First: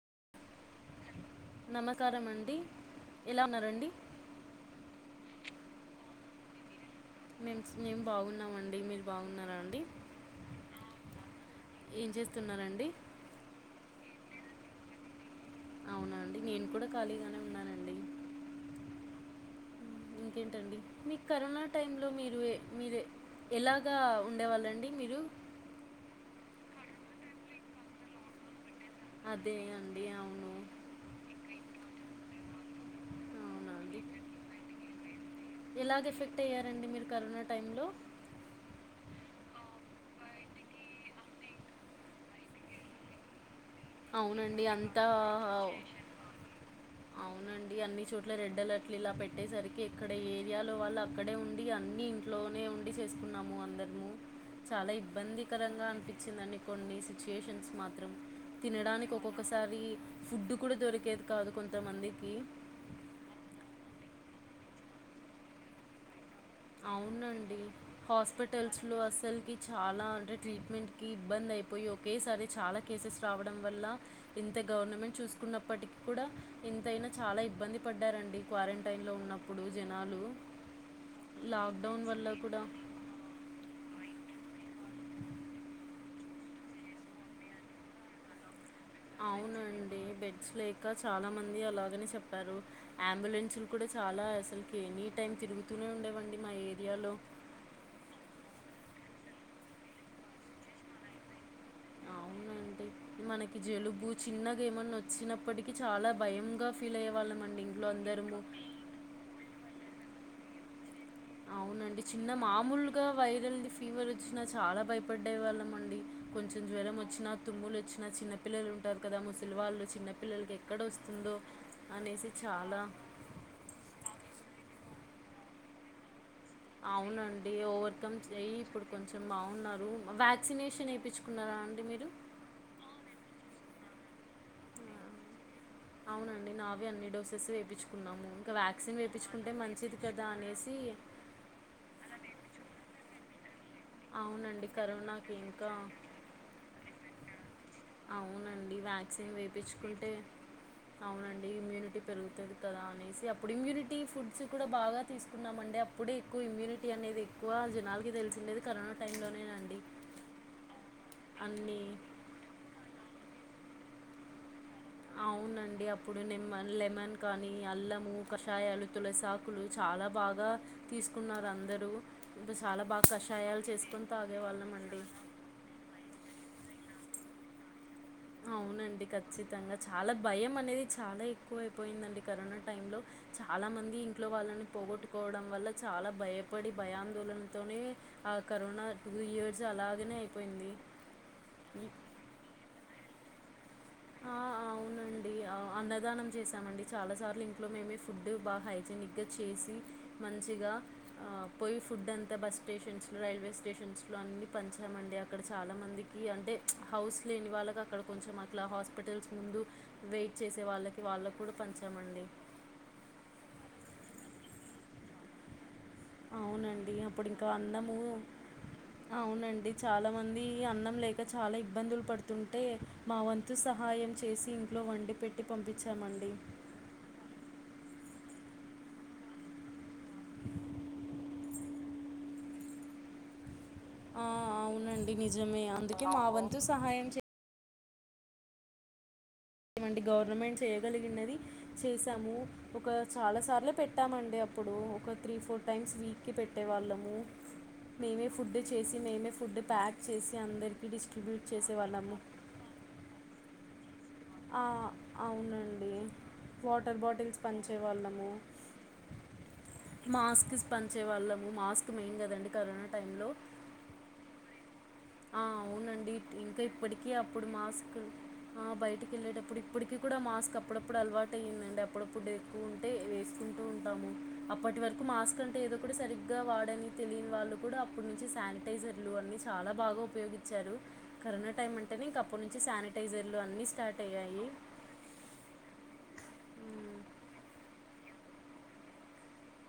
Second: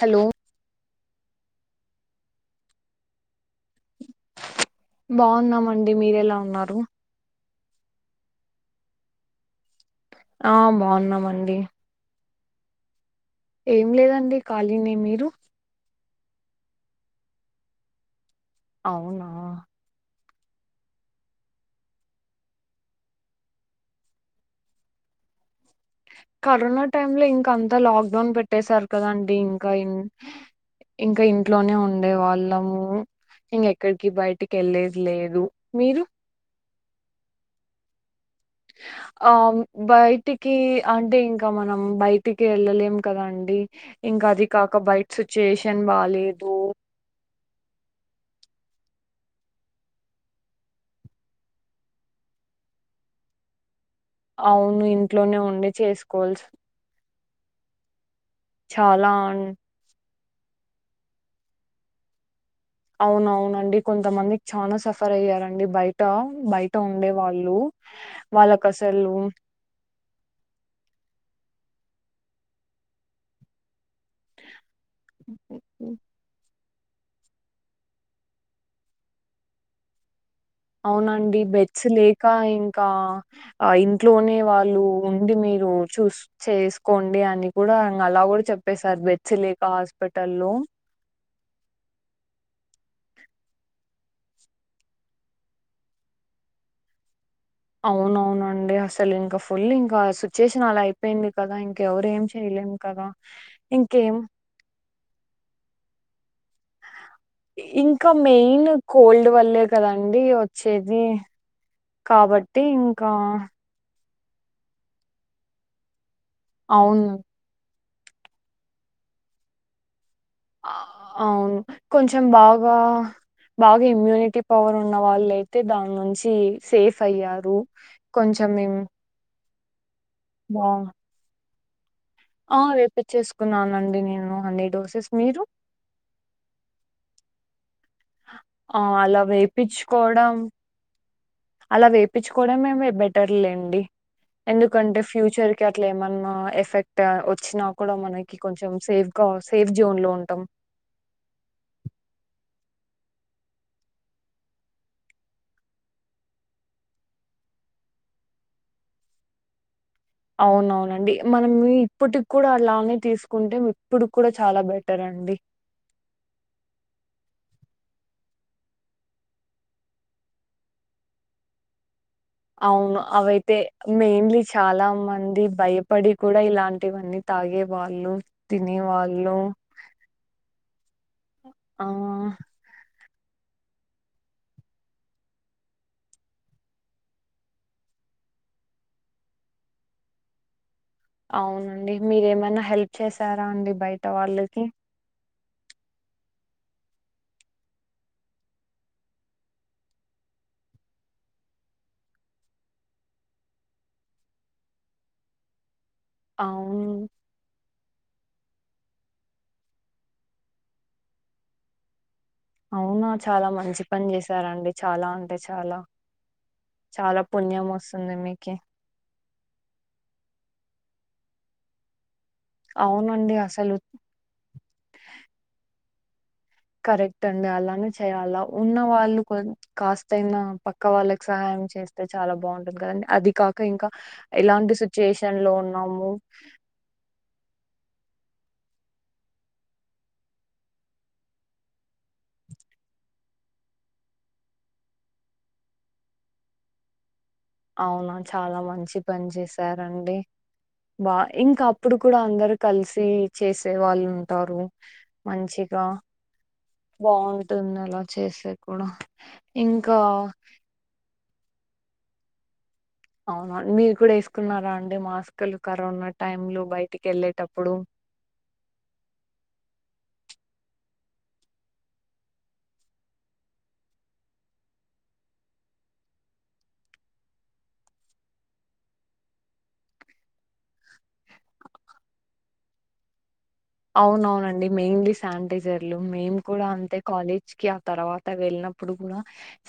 Hello నామకరం అండి ఎలా ఉన్నారండి? బావున్నమండి మీరెలా ఉన్నారు? మె మేము బాగున్నామండి మీరు బావున్నారా అండి? ఆ బావున్నమండి. తిన్నారండి? ఏం లేదండి కాలినె మీరు? అవునా అండి నేను కుడా ఖాళీగానే ఉన్నానండి. అవునా ఇంకేంటండి మీకు కరోనా టైమ్ లో మీరు ఏ మీరే ఎలాగా ఉండేవాలండి మీరు? కరోనా టైమ్ లో ఇంక అంతా లాక్డౌన్ పెట్టేసారు. కదండి అదే ఇంకా మ్ అండి అవును ఇంకా ఇంట్లోనే ఉండేవాళ్లము ఇంగ అవునా అండి ఎక్కడికి బయటికి ఏలేద్ లేద్ ఎలాగ ఎఫెక్ట్ అయ్యారండి మీరు కరోనా టైంలో ఆ బయటికి అంటే ఇంక మనం బయటికి ఏళ్ళలేం కద అండి అవునండి అంతా బాలేదు అవునండి అన్ని చోట్ల రెడ్ అలర్ట్ ఇలా ఇలా పెట్టేసరి కి ఇక్కడ ఏరియాలో వాళ్ళు అక్కడే ఉండి అన్ని ఇంట్లోనే ఉండి చేసుకున్నాము అందరు. అవును చాలా ఇంట్లోనే ఉండి ఇబ్బందికరంగా చేసుకోవాల్సి అనిపించిందని కొన్ని సిట్యువేషన్ మాత్రం చాలా తినడానికి అన్ ఒక్కొక్కసారి ఫుడ్ కూడా దొరికేది కాదు కొంతమందికి. అవునవునండి కొంతమందికి చనా సఫర్ అయ్యారండి బయట బయట ఉండే వాళ్ళు అవునండి వాళ్ళకి హాస్పిటల్స్ లో అసలు అసలుకి చాలా అంటే ట్రీట్మెంట్ కి ఇబ్బంది పోయి ఒకేసారి చాలా కేసెస్ రావడం వాళ్ల ఎంత గవర్నమెంట్ చూసుకున్నప్పటికీ కూడా ఎంతైనా చాలా ఇబ్బంది పడ్డారు అండి క్వారంటైన్ లో ఉన్నప్పుడు జనాలు అవునండి బెడ్స్ లాక్డౌన్ లేక వల్ల కూడా ఇంకా ఇ ఇంట్లోనే వాళ్ళు ఉండి మీరు చూస్ చేసుకోండి అని కూడా అలా కూడా చె చెప్పేసారు బెడ్స్ లేక అవునండి హాస్పిటల్ బెడ్స్ లో లేక చాలామంది అలాగనే చెప్పారు అంబులెన్సులు కూడా చాలా అసలుకి ఎనీ టైమ్ తిరుగుతూనే ఉండేవండి మ ఏరియా లో అవున అవునండి అసలు ఇంకా ఫుల్ ఇంకా సిట్యుయేషన్ అలా అయిపోయింది కదా ఇం ఎవరు ఏం అవునండి చెయలేంకాద మనకి జలుబు ఇంకేం చిన్నగా ఏమన్నా వచ్చినప్పటికీ చాలా భయంగా ఫీల్ అయ్యే వాళ్ళమండి ఇంట్లో అందరము అండి వచ్చేది అవునండి చిన్న కాబట్టి మామూలుగా ఇంకా వైరల్ ఫీవర్ వచ్చిన చాలా భయపడ్డే వాళ్ళం అండి కొంచెం జ్వరం అవును. వచ్చినా తుమ్ములు వచ్చిన చిన్న పిల్లలు ఉంటారు కదా ముసిలి వాళ్ళు చిన్న ఆఆ అవును కొంచెం బాగా చాలా బాగా ఇమ్యూనిటీ పవర్ ఉ ఉన్న వాళ్ళు అయితే దాని నుంచి సేఫ్ అవునండి అయ్యారు కొంచం మేం ఉన్నారు వ్యాక్సినేషన్ వేయించుకున్నారా అండి మీరు ఆ ఏప్పచ్చేసుకున్నానుండి నేను అన్ని డోసెస్ మీరు అవునండి నావే అన్ని డోసెస్ వేపించి కున్నాము ఇంకా ఆ! వ్యాక్సిన్ అలా వేపించుకుంటే మంచిది కదా వేపిచ్చుకోవడం అనేసి అలా వేపిచుకోవడం మేము బెటర్లేండి అవునండి ఎందుకంటే కరోనాకి ఫ్యూచర్ కి ఇంకా అట్లా ఏమన్నా ఎఫెక్ట్ వచ్చినా కూడా మనకి కొంచెం అవునండి సేవ్ గా వ్యాక్సిన్ సేవ్ జోన్ లో వేయించుకుంటే ఉంటాం అవునండి ఇమ్యూనిటీ పెరుగుతుంది కదా అని సి అప్పుడు ఇమ్యూనిటీ ఫుడ్స్ కూడా బాగా తీసుకున్నాం అండి అప్పుడే ఎక్కువ ఇమ్యూనిటీ అనేది ఎక్కువ జనాలకి తెలిసిది కరోనా టైం లో అండి అవునవునండి మనం ఇప్పటికి కూడా అలానే తీసుకుంటే ఇప్పుడుకు కూడా చాలా బెట అవునండి అప్పుడు నిమాన్ లెమన్ క అల్లము కషాయాలు తులసాకులు చాలా బాగా తీసుకున్నారు అందరుూ అవును అవైతే మెయిన్లీ తాగేవాళ్ళం చాలా అండి మంది భయపడి కూడా ఇలాంటి ఇనని తాగేవా అవునండి కచ్చితంగా చాలా భయం అని చాలా ఎక్కువ ఆ అయిపోయిందండి కరోనా టైంలో చాలా మంది ఇంట్లో వాళ్ళని పోగొట్టుకోవడం వల్ల చాలా భయపడి బ్యాందోళనతోని ఆ కరోనా టూ ఇయర్స్ అలాగనే అయిపోయింది అవునండి మీరు ఏమైనా హెల్ప్ చేసారా అండి బయట వాళ్ళకి అండి అ అన్నదానం చేశామండి చాలాసార్లు ఇంట్లో మేమే ఫుడ్ బాగా హైజనిక్గా చేసి మంచిగా పోయి ఫుడ్ అంతా బస్ స్టేషన్స్ లో రైల్వే స్టేషన్స్ లో అన్ని పంచామండి అక్కడ చాలా మంది అంటే అవును హౌస్ లేని వాళ్ళకు అక్కడ కొంచెం ఇట్లా హాస్పిటల్స్ ముందు వెయిట్ చేసే వాళ్ళకి వాళ్ళకి కూడా పంచాం అండి అవునా చాలా మంచి పని చేసారండి చాలా అంటే చాలా. అవునండి చాలా అప్పుడు ఇంకా పుణ్యం అన్నము వస్తుంది మీకి అవునండి చాలా మంది అన్నం. లేక చాలా ఇబ్బందులు పడుతుంటే మా అవునండి వంతు అసలు సహాయం చేసి ఇంట్లో వండి పెట్టి పంపించే. చేసాం అండి. కరెక్టండి అలానే చేయాలా ఉన్న వాళ్ళు కాస్తయినా పక్క వాళ్ళకి సహాయం చేస్తే చాలా బాగుంటుంది కదండి అది కా ఇంక ఇంకా ఆ, ఎలాంటి అవునండి సిచ్యుయేషన్లో నిజమే అందుకే ఉన్నాము మా వంతు సహాయం ఏమండి గవర్నమెంట్ చేయగలిగినది చేసాము ఒక చాలా సార్లు పెట్టామండి అప్పుడు ఒక త్రీ ఫోర్ టైమ్స్ వీక్కి పెట్టేవాళ్ళము. అవునా మేమే చాలా ఫుడు మంచి చేసి పని మేమే ఫుడ్ చేశారండి ప్యాక్చేసి అందరికీ బా డిస్ట్రిబ్యూట్ ఇంకా అప్పుడు చేసేవాళ్ళము. కూడా అందరు కలిసి చేసే వాళ్ళుంటారు ఆ, మంచిగా. అవునండి వాటర్ బాటిల్స్ బాగుంటుంది అలా పంచేవాళ్ళము చేసే కూడా ఇంకా మాస్క్స్ పంచే వాళ్ళము. మాస్క్ మెయిన్ గదండి కరోనా. అవును మీరు కూడా ఏస్కున్నారండి. ఆహ్ అవునండి ఇంకా బయటికి ఇప్పటికి అప్పుడు వెళ్ళేటప్పుడు మాస్క్ ఆహ్ బయటికేళ్ళేటప్పుడు ఇప్పటికి. ఇప్పుడు కూడా మాస్క్. అప్పుడప్పుడు అలవాటైందండి అప్పుడప్పుడు ఎక్కువుంటే వేసుకుంటూ ఉంటాము అప్పటి వరకు మాస్క్ అం. ఏదో ఒక సరిగ్గా వాడని తెలిన్వాళ్ళు కూడా అప్పట్నుంచి శానిటైజర్లు అన్ని చాలా. బాగా ఉపయోగించారు కరోనా టైం అంటేనే ఇంక అప్పట్నుంచి శానిటైజర్. అవునవునండి మెయిన్లీ శానిటైజర్లు మేం కూడా హ్మ్. అంతే కాలేజ్కి ఆ తర్వాత. వెళ్ళినప్పుడు కూడా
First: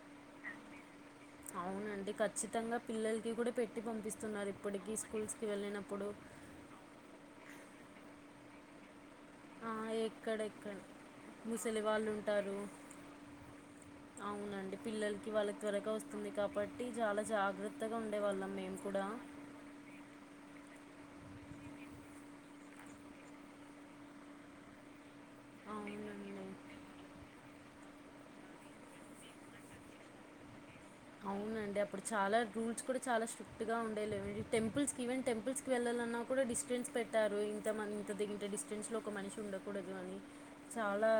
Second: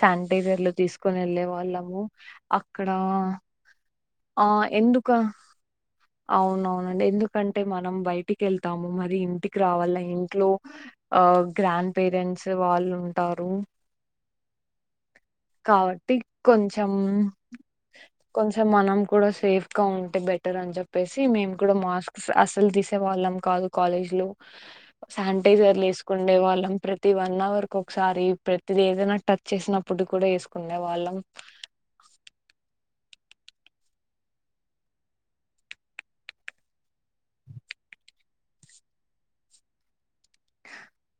శానిటైజర్లు తీసు. తీస్కోని వెళ్ళేవాళ్ళము అవునండి. ఖచ్చితంగా అక్కడ పిల్లలకి కూడా పెట్టి పంపిస్తున్నారు ఆహ్ ఇప్పటికి ఎందుక. స్కూల్స్‌కి వెళ్ళినప్పుడు. అవ్నవునండి ఎందుకంటే మనం బయటికి వెళ్తాము మరి. మీ ఇంటికి ఆ! రావాల ఇంట్లో ఎక్కడెక్కడ ఆహ్ ముసలి గ్రాండ్ పేరెంట్స్ వాళ్ళు ఉంటారు. అవ్నండి పిల్లలకి వాళ్ళకు త్వరగా కాబట్టి ఓస్తుంది కాబట్టి కొంచెం చాలా జాగ్రత్తగుండే వాళ్ళం మేము కూడా. మేం కూడా సేఫ్గా ఉంటే బెటర్ అని చెప్ప. చెప్పేసి మేము కూడా మాస్క్స్ అస్సలు తీసే వాళ్ళం కాదు కాలేజ్లో. సానిటైజర్లు అవునండి వేసుకుండే వాళ్ళం ప్రతి వన్ అవర్. ఓకోక్సారి ప్రతిది ఏదైనా టచ్ చేసినప్పుడు కూడా వేసుకో. అవ్నండి అప్పుడు చాలా రూల్స్ కూడా. చాలా స్ట్రిక్ట్గా ఉండే టెంపుల్స్కి ఈవెన్ టెంపుల్స్కి వెళ్ళాలన్నా కూడా డిస్టెన్స్ పెట్టారు ఇంత మంది. ఇంత తగిన డిస్టెన్స్ లో ఒక మనిషి ఉండకూడదు అని చాలా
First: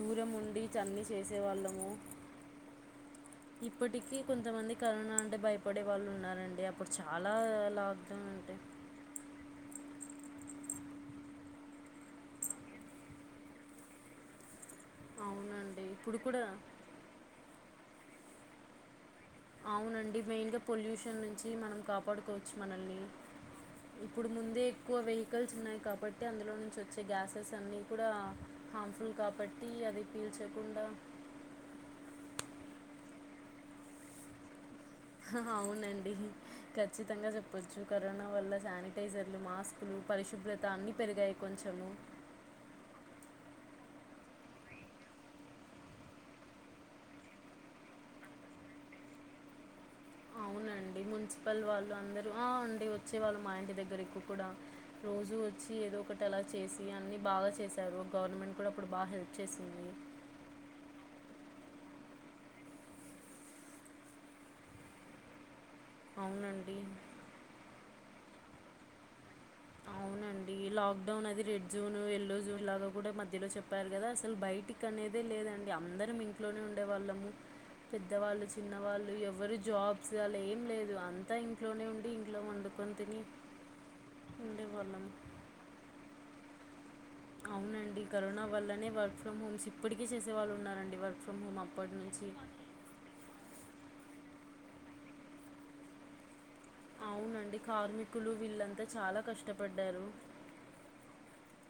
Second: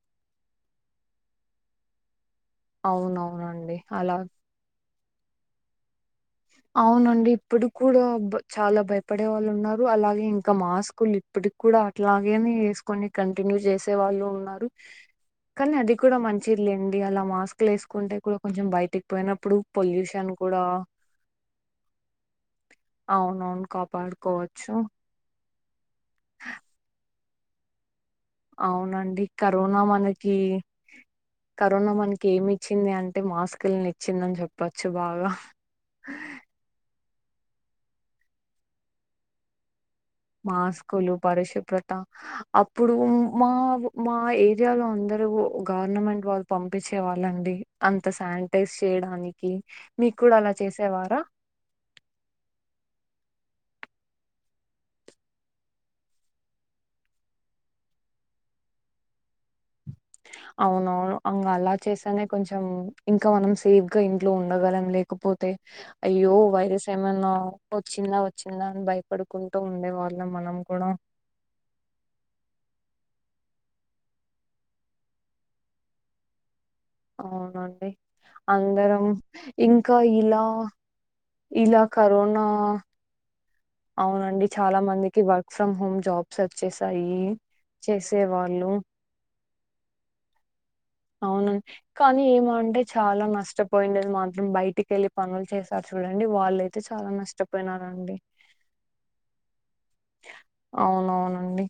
దూరం ఉండి చర్ని చే. చేసే వాళ్ళము. అవ్నవును. ఇప్పటికీ కొంతమంది కరోనా అంటే భయపడే వాళ్ళున్నారు. అవునండి ఇప్పుడు కూడా అంటే చాలా భయపడే వాళ్ళున్నారు అలాగే. ఇంకా మాస్కులు ఇప్పటికి కూడా అట్లాగే వేసుకొని కంటిన్యూ చేసే వాళ్ళు ఉన్నారు. కానీ అవునండి అది కూడా ఇప్పుడు మంచిద్లేండి అలా మాస్క్లు వేసుకుంటే కూడా కొంచెం బయటికి. పోయినప్పుడు అవునండి పొల్యూషన్ మెయిన్గా కూడా. పొల్యూషన్ నుంచి మనం కాపాడుకోవచ్చు మనల్ని అవునవును ఇప్పుడు ముందే కాపాడుకోవచ్చు వేక్. వేకిల్స్ ఉన్నాయి కాబట్టి అందుల్నొంచి వచ్చే గ్యాసెస్ అన్ని. అవునండి కరోనా అది మనకి పీల్చకుండా కరోనా మన్కేమి. ఇచ్చింది అంటే మాస్కులునిచ్చిందని చెప్ప. అవునండి ఖచ్చితంగా చెప్పొచ్చు కరోనా వల్ల సానిటైజర్లు మాస్క్. మాస్కులు పరిశుభ్రత అప్పుడో. మా మా ఏరియాలో అందరు గవర్నమెంట్వాళ్ళు పంపించే వాళ్ళండి అంత సాని. శానిటైజ్ చేయ్డానికి. అవునండి మున్సిపల్వాళ్ళు అందరూ ఆహ్ అండి వచ్చే వాళ్ళు. మా ఇంటి దగ్గర ఎక్కుకూడా రోజు వచ్చి ఏదో ఒకటి అలా చేసి అన్ని బాగా చేశారు గవర్నమెంట్. అప్పుడప్పుడు బాగా హెల్ప్ చేసింది. అవునవును అంగా అలా చేస్తానే కొంచెం ఇంకా మనం సేఫ్గా ఇంట్లో ఉండగలం లేకపోతే అయ్యో అవునండి వైరస్ ఏమనా వచ్చిందా వచ్చిందా అని భయపడుకుంటూ ఉండే వా అండి లాక్డౌన్ అది రెడ్జోన్ ఎల్లో జోన్ ఇలాగ కూడా మధ్యలో చెప్పారు కదా అసలు బయటికనేదే లేదండి అందరమింట్లోనే ఉ ఉండే వాళ్ళము అవునండి పెద్దవాళ్ళు చిన్న అందరం వాళ్ళు ఎవరు జాబ్స్ అలా ఏం లేదు అంతా ఇంట్లోనే. దా ఉండి, ఇంట్లో కరోనా. వండుకొని తిని అవునండి చాలా ఉండేవాళ్ళము. మందికి work from home job search చేస్. అవునండి కరోనా వల్లనే వర్క్ ఫ్రమ్ హోమ్స్ ఇప్పటికీ చేసేవాళ్ళు ఉన్నారండి వ. అవును కానీ ఏమంటే చాలా నష్టపోయింది నేన్ మాత్రం బయటికి వెళ్ళి పనులు చేశారు చూడండి వాళ్ళై అవునండి కార్మికులు వీళ్ళంతా చాలా కష్టపడ్డారు అవున అవునండి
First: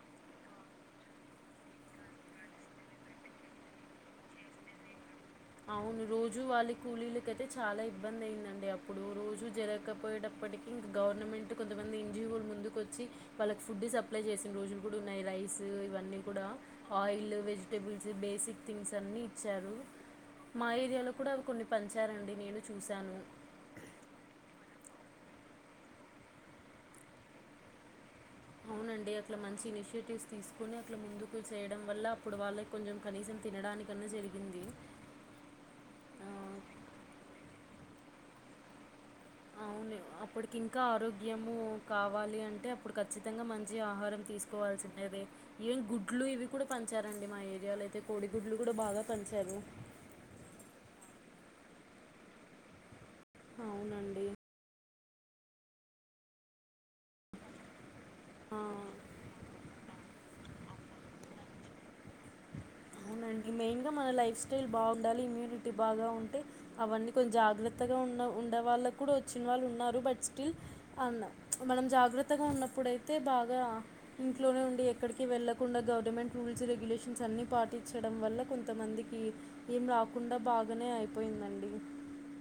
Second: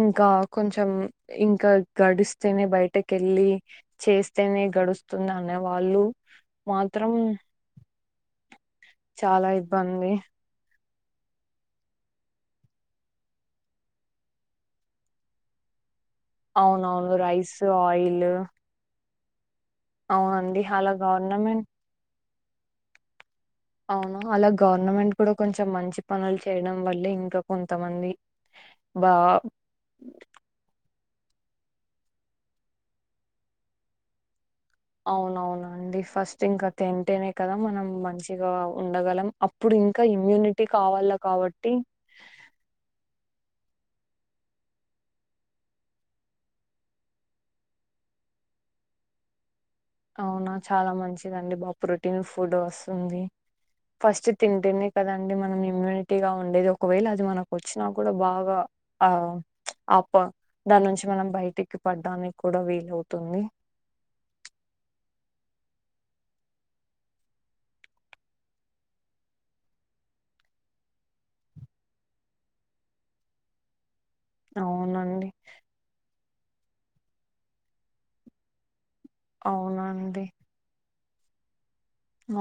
ఇంకా కొంచెం ఇంకా గడిస్తేనే బయటకెళ్ళి చేస్తేనే గడుస్తుంది అనే అవును వాళ్ళు రోజు వాళ్ళ మాత్రం కూలీలకైతే చాలా ఇబ్బంది అయిందండి అప్ చాలా ఇబ్బంది గవర్నమెంట్ కొంతమంది ఇంజిఓలు ముందుకోచ్చి వాళ్ళకి ఫుడ్ సప్లై చేసిన రోజులు కూడా ఉన్నాయి రైస్ ఇవన్నీ కూడా అవునవును oil rice vegetables oil basic things అన్ని ఇచ్చారు అవునండి మా హలా ఏరియాలో కూడా అవి గవర్నమెం కొన్ని పంచారండి నేను చూసాను అవునా అలా గవర్నమెంట్ కూడా కొంచెం మంచి పనులు చేయడం వల్లే ఇంకా కొంతమంది బా అవునండి అట్లా మంచి ఇనిషియేటివ్స్ తీసుకొని అట్ల ముందుకు చేయడం వల్ల అప్పుడు వాళ్ళకి కొంచెం కనీసం తినడానికన్నా జరిగింది అవున అవునండి ఫస్ట్ ఆ, ఇంకా తింటేనే కదా మనం మంచిగా ఉ అవును అప్పడికి ఇంకా కావాల ఆరోగ్యము కాబట్టి కావాలి అంటే అప్పుడు ఖచ్చితంగా మం జి ఆహారం తీసుకోవాల్సి ఉన్నదే ఈవెన్ గుడ్లు ఇవి కూడా పంచారండి మా ఏరియాలో అయితే కోడి గుడ్లు కూ బాగా పంచారు అవునా చాలా మంచిదండి బా ప్రొటీన్ ఫుడ్ వస్ ఉంది అవునండి. ఫస్ట్ తింటేనే కదండి మనం ఇమ్యూనిటీగా ఉండేది ఒకవేళ అది మనకు వచ్చిన కూడా ఆ! బాగా ఆ అప్ ప దాని నుంచి మనం బయటికి పడ్డానికి కూడా విల అవు అవునండి మెయిన్గా మన లైఫ్ స్టైల్ బాగుండాలి ఇమ్యూనిటీ బాగా ఉంటే అవన్నీ కొం జాగ్రత్తగా ఉన్న ఉండే వాళ్ళకు కూడా వచ్చిన వాళ్ళు ఉన్నారు బట్ స్టిల్ అన్నా మనం జాగ్రత్తగా ఉన్నప్పుడుయితే బాగా ఇంట్లోనే ఉండి ఎక్కడికి అవునండి వెళ్ళకుండా గవర్నమెంట్ రూల్స్ రెగ్యులేషన్స్ అన్ని పాటిచ్చడం వల్ల కొంతమంది ఇ ఏం అవునండి రాకుండా బాగానే అయిపోయిందండి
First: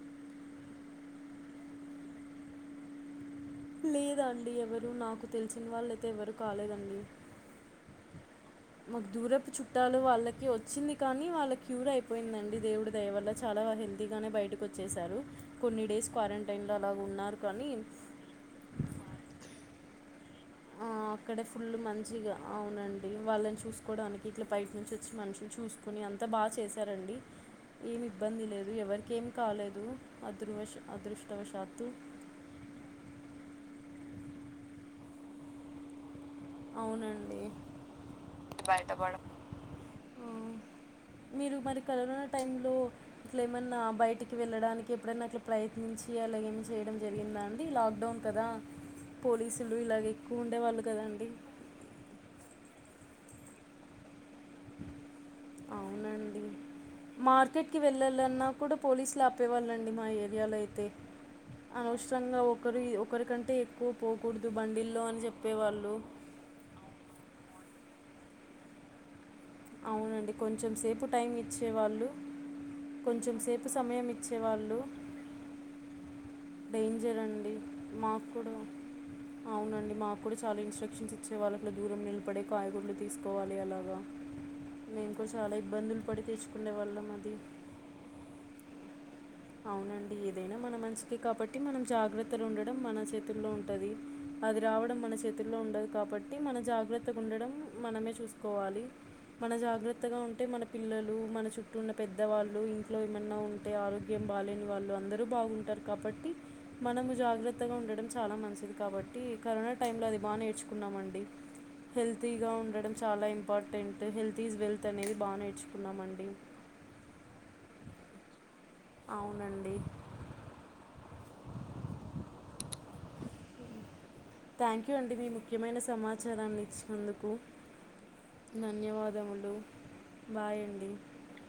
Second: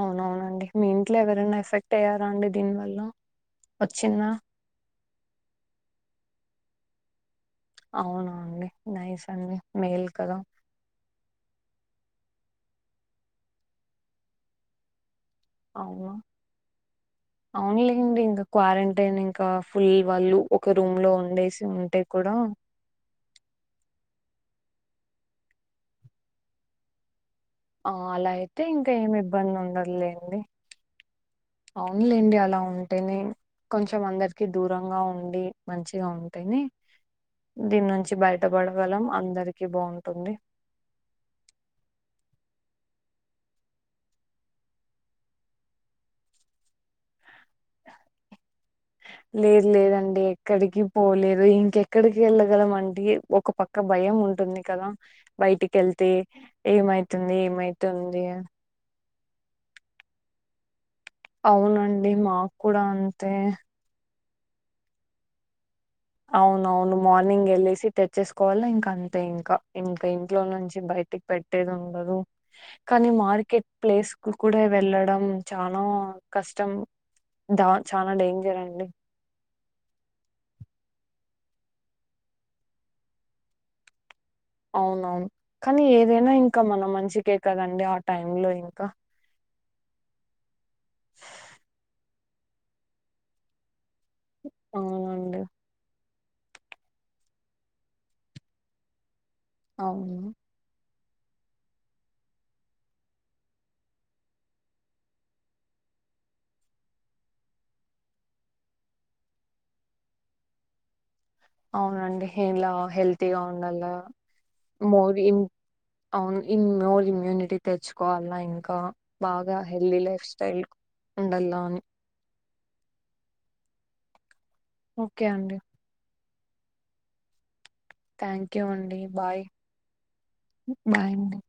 అవున అవునండి మీ ఇంట్లో ఎవరైనా ఎఫెక్ట్ అయ్యారా అండి దీని వల్ల లేదాండి ఎవరు నాకు తెలిసిన వాళ్ళైతే ఎవరు కాలేదండి అవునా అండి మాకు నైస్ దూరపు అండి చుట్టాలు మేల్ కదా వాళ్ళకి వచ్చింది కానీ వాళ్ళ క్యూర అయిపో పోయిందండి దేవుడు దయవల్ల చాలా హెల్తీగానే బయటకు వచ్చేశారు కొన్ని డేస్ అవును క్వారంటైన్లో అలాగ ఉన్నారు కానీ అవునులేండి ఇంకా క్వారంటైన్ ఇంకా ఫుల్ వాళ్ళు ఒక ఆ, రూమ్ లో అక్కడే ఉండేసి ఫుల్ ఉంటే మంచిగా కూడా అవునండి వాళ్ళని చూసుకోడానికి ఇట్లా బయట నుంచి వచ్చి మనుషులు చూసుకోని అంతా బాగా చేశారండి ఆ ఏమి అలా ఇబ్బంది అయితే లేదు ఇంకా ఏమి ఎవరికేం ఇబ్బంది కాలేదు ఉండదులేండి అదృవష్ అదృష్టవశాత్తు అవునులేండి అలా ఉంటేనే కొంచెం అందరికి దూరంగా ఉండి మంచిగా ఉం తెన్ని అవునండి దీని నుంచి బయటపడగలం బయటపడ అందరికి బాగుంటుంది మీరు మరి కరోననా టైం లో ఇట్లా ఏమన్నా బయటికి వెళ్ళడానికి ఎప్పుడన్నా అట్లా ప్రయత్నించి అలాగ ఏమి చేయడం జరిగిందా ఉంది లాక్డౌన్ కదా లేదు పోలీసులు ఇలాగ లేదండి ఎక్కువ ఉండేవాళ్ళు కదా అండి పోలేదు ఎక్కడికి వెళ్ళగలం అండి ఒక పక్క భయం ఉం ఉంటుంది కదా బయటికి ఎళ్తే అవునండి ఏమైతుంది ఏమైతుంది అ ప్పేవాళ్ళండి మా ఏరియాలో అయితే అవునండి అనవసరంగా మాకు కూడా ఒకరి అంతే ఒకరికంటే ఎక్కువ పో కుడుతు బండిల్లో అని చెప్పేవాళ్ళు. అవున అవును మార్నింగ్ ఎళ్ళేసి తెచ్చేసుకోవాలి ఇంకా అన్ని తె ఇంకా ఇంక అవునండి ఇంట్లో కొంచెం నుంచి సేపు బయటికి టైం పెట్టేది ఇచ్చేవాళ్ళు ఉండదు కానీ కొంచెం మార్కెట్ సేపు సమయం ప్లేస్ ల్ కూడా ఇచ్చేవాళ్ళు వెళ్ళడం చానా కష్టం డేంజర్ అండి ద చానా మాకు కూడా డేంజర్ అండి అవునండి మాకు కూడా చాలా ఇన్స్ట్రక్షన్స్ ఇచ్చేవాళ్లు ఇట్లా దూరం నిలబడే కాయగూర్లు తీసుకోవాలి అలాగా మేము అవునవును కూడా చాలా కానీ ఇబ్బందులు పడి ఏదైనా ఇంకా తెచ్చుకునే మన వాళ్ళం అది మంచికే కదండి ఆ టైమ్ లో ఇంకా అవునండి ఏదైనా మన మంచికే కాబట్టి మనం జాగ్రత్తలు ఉండడం మన చేతుల్లో ఉంటది. అది రావడం మన అవునండి చేతుల్లో ఉండది కాబట్ ట్ మన జాగ్రత్తగా ఉండడం మనమే చూసుకోవాలి. మన జాగ్రత్తగా అవును ఉంటే మన పిల్లలు ఉ మన చుట్టూ ఉన్న పెద్దవాళ్ళు ఇంట్లో ఏమన్నా ఉంటే ఆల్ ఏం బాలేనివాళ్లు అందరూ బాగుంటారు కాబట్టి మనము జాగ్రత్తగా ఉండడం చాలా మంచిది కాబట్టి టి ఒకటి కరోనా టైంలో అది బా నేర్చుకున్నామండి అవునండి హెల్తీగా ఇలా ఉండడం చాలా హెల్తీగా ఉండాల ఇంపార్టెంట్ హెల్త్ ఈజ్ వెల్త్ అనేది బాగా నేర్చుకున్నాము అండి. ఇన్ ఒ ఇమ్యూనిటీ తెచ్చు కోవాల ఇంకా బాగా అవునండి హెల్త్య్ లైఫ్ స్టైల్ ఉండలా అని థ్యాంక్ యూ అండి మీ ముఖ్యమైన సమాచారాన్ని ఇచ్చినందుకు థాంక్యూ అండి బాయ్ ధన్యవాదములు బాయ్ అండి